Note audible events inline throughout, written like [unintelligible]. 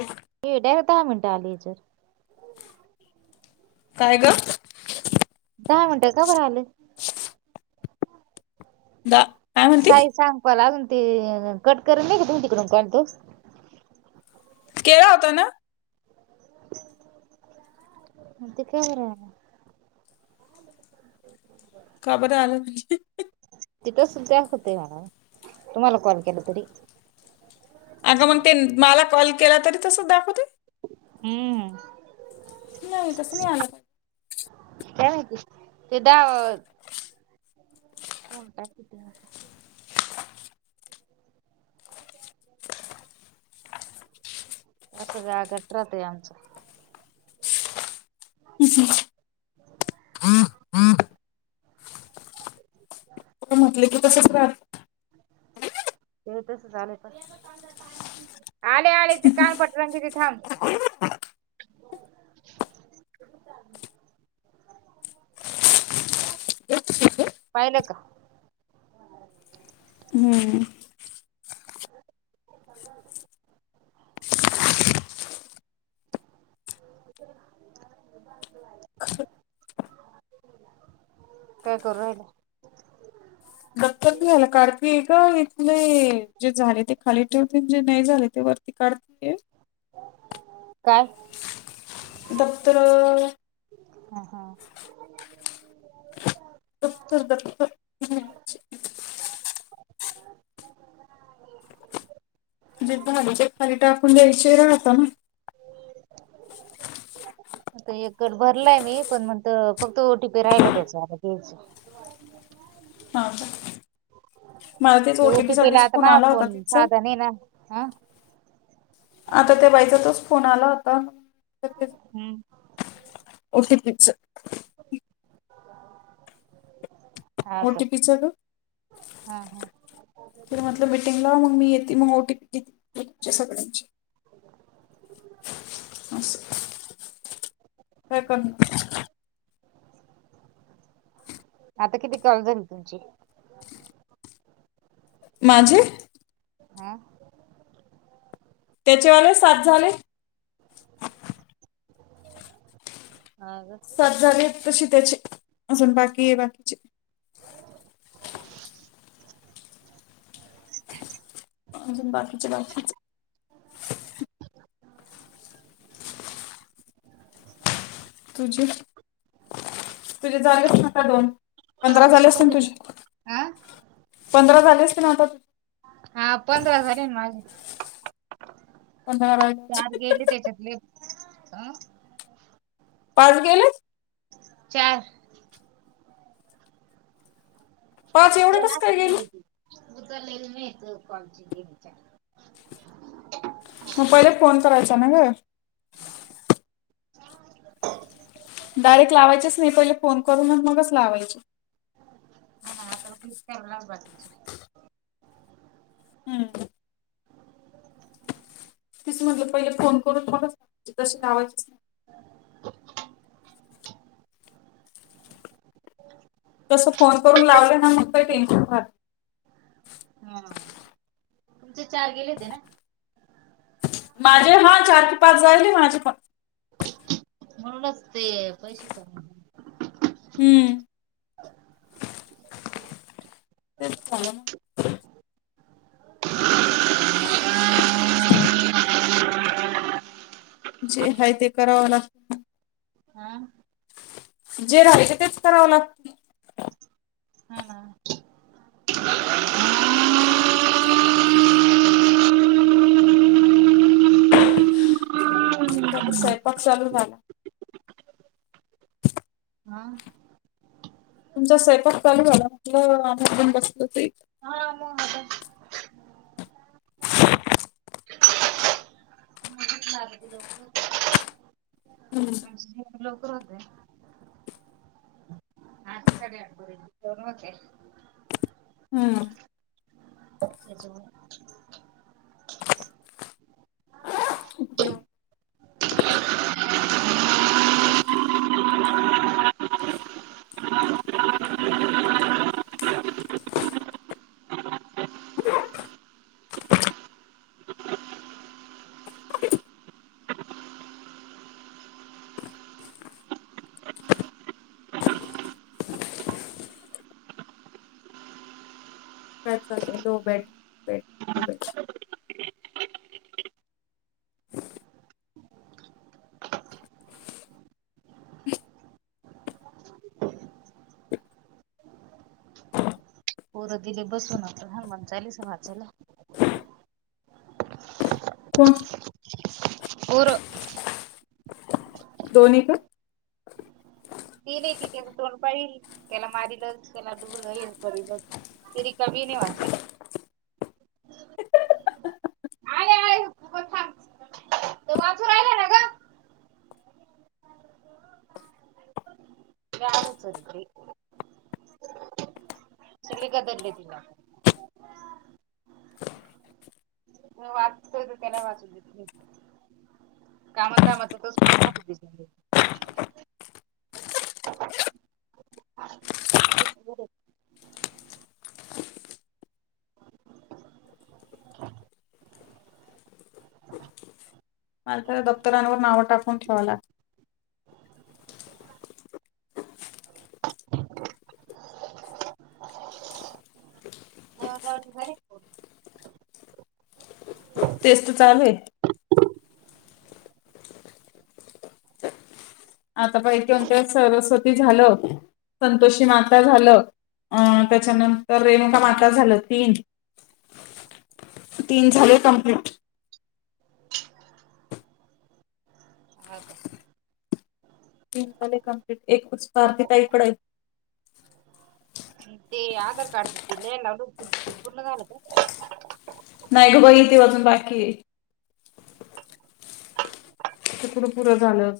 ह [inaudible] दहा मिनटं आलीजर काय ग दहा मिनटं का बर आलं द साईज सांग पैला अजून ते कट करत नाही का तुमच्याकडून काढतो केळा होता ना [inaudible] [unintelligible] खबर आल तिथंच दाखवते मला तुम्हाला कॉल केला तरी अग मग ते मला कॉल केला तरी तस दाखवते हम्म नाही तस नि आलं काय माहिती ते द [unintelligible] [inaudible] टाक [inaudible] असं जरा घट्ट राहतयं आमचं [unintelligible] [unintelligible] म्हटले की तसच रा ते तस आलंय पण आले आलेचे कानपट रंग थांब [inaudible] पाहिल का हम्म [inaudible] [inaudible] काय करू राहिला झा का का इथ नाही जे झाले ते खाली ठेवून जे नाही झाले ते वरती काढते ये काय दत हम हा दत्तर दत्त म्हणजे झाडीच्या पाली टाकून द्यायचे राहता ना [unintelligible] आता एककड भरलाय मी पण म्हणत फक्त ओटी पी राहिल त्याचच [unintelligible] ह मला तेच ते ओटीपी ओटीपीला साठीच आता फोन माझा आला होता तिचा साधा नाही ना हा आता त्या बाईचा तोच फोन आला होता हम्म ओ टी पी च हा ओ का टी पी च गं हा हा तीन म्हटलं मिटिंग ला मग मी येते ओ टी पी तुमच्या सगळ्यांची काय करणार [unintelligible] आता किती कॉल झाली तुमची माझे हा त्याच्यावाले सात झाले हा ग सातजणी तशी त्याचे. अजून बाकी बाकीचे. [inaudible] अजुन बाकीचे बाकीच. तुझे तुझे जागच नका दोन. पंधरा पाऊस झालेसते उघडले का? तुझे हा पंधरा झालेसते ना आता. हा पंधरा झाले माझे. पंधरा चार राहिले गेले त्याच्यातले अं. पाऊस गेलेच. चार. पाच एवढंकस काय गेले. उ तर नाहील नाही येत कोॉणची विच. मग पहिले फोन करायचा ना ग. डायरेक्ट लावायचेच नाही पहिले फोन करूनच मगच लावायचे. आ ना आतावला पाज. हम्म. तिच म्हटलं पहिले फोन करून मला सांग तशी लावाचीच नाही. तस फोन करून लावलं ना मग काही टेन्शन भ. हम तुमचे चार गेले होते ना. माझे हा चार की पाच जाईल माझे पण. म्हणूनच ते पैसे का. हम्म. तेच चालं ना. जे हाय ते कराव लागत. हा जे राले तेच करावं लागतील. हा ना सतत स्वयंपाक चालू झाला. हा तुमचा स्यपाक चालू झाला आपलं आण बसलं ते. हा मग आता कुठं लागते लवकर हम्. आमचे लवकर होते आठ साडेआठ पर्यंत होते हम्म. त्याच्यामुळे काय दो बेड बेड. पोर दिले बसवून आता हानुम्हण चालस वाचायला. कोण. होर. दोनी का. ती नाही त त्याचं तोंड पाळल त्याला मारीलच त्याला डुबलं हेल करल. तिर कभी नाही वाचला. आले आले उभं थांब. तो वाचू राहिला ना ग. सले. चिळीगादल तला. तो वाचतोय तर त्याला वाचू देत नाय. कामाधामाच तोच मार खातो. [unintelligible] [unintelligible] दप्तरांवर नावं टाकून ठेवाला. आहेत. तेच तर चालू आहे. आता सरस्वती झालं संतोषी माता झालं. अं त्याच्यानंतर रेणुका माता झालं तीन. तीन झाले कंप्लीट. हा का तीन झाले कमप्लीट एकच स्वाती ताई कड आहे. ते आधार कार्डच ते लिहायला लावलं होतं ते पूर्ण झालं का? नाही ग बघ इथे आजून बाकी आहे. ते कुठं पुरं झालं.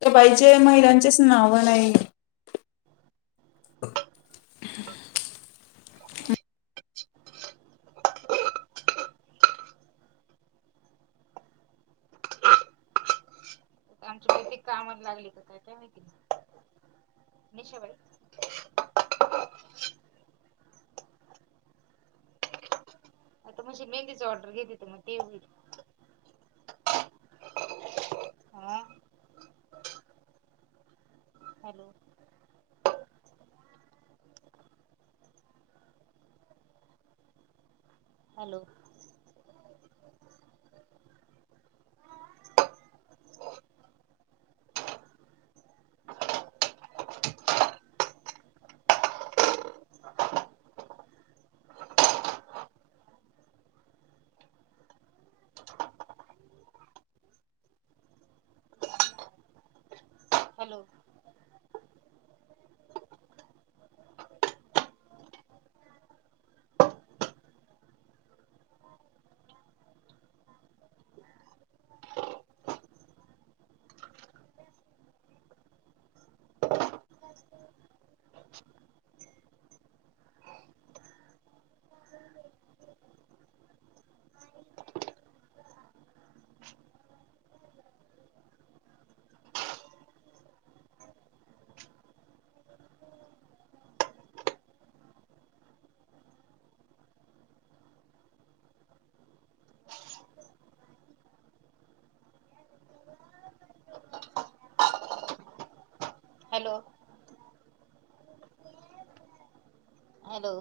त्या बायचे महिलांचेच नाव आहे. काम लागले का काय काय माहिती निशबाई म्हणजी मेहंदिची ऑर्डर घेत तर मग ते होई हा hello hello hello [unintelligible] hello hello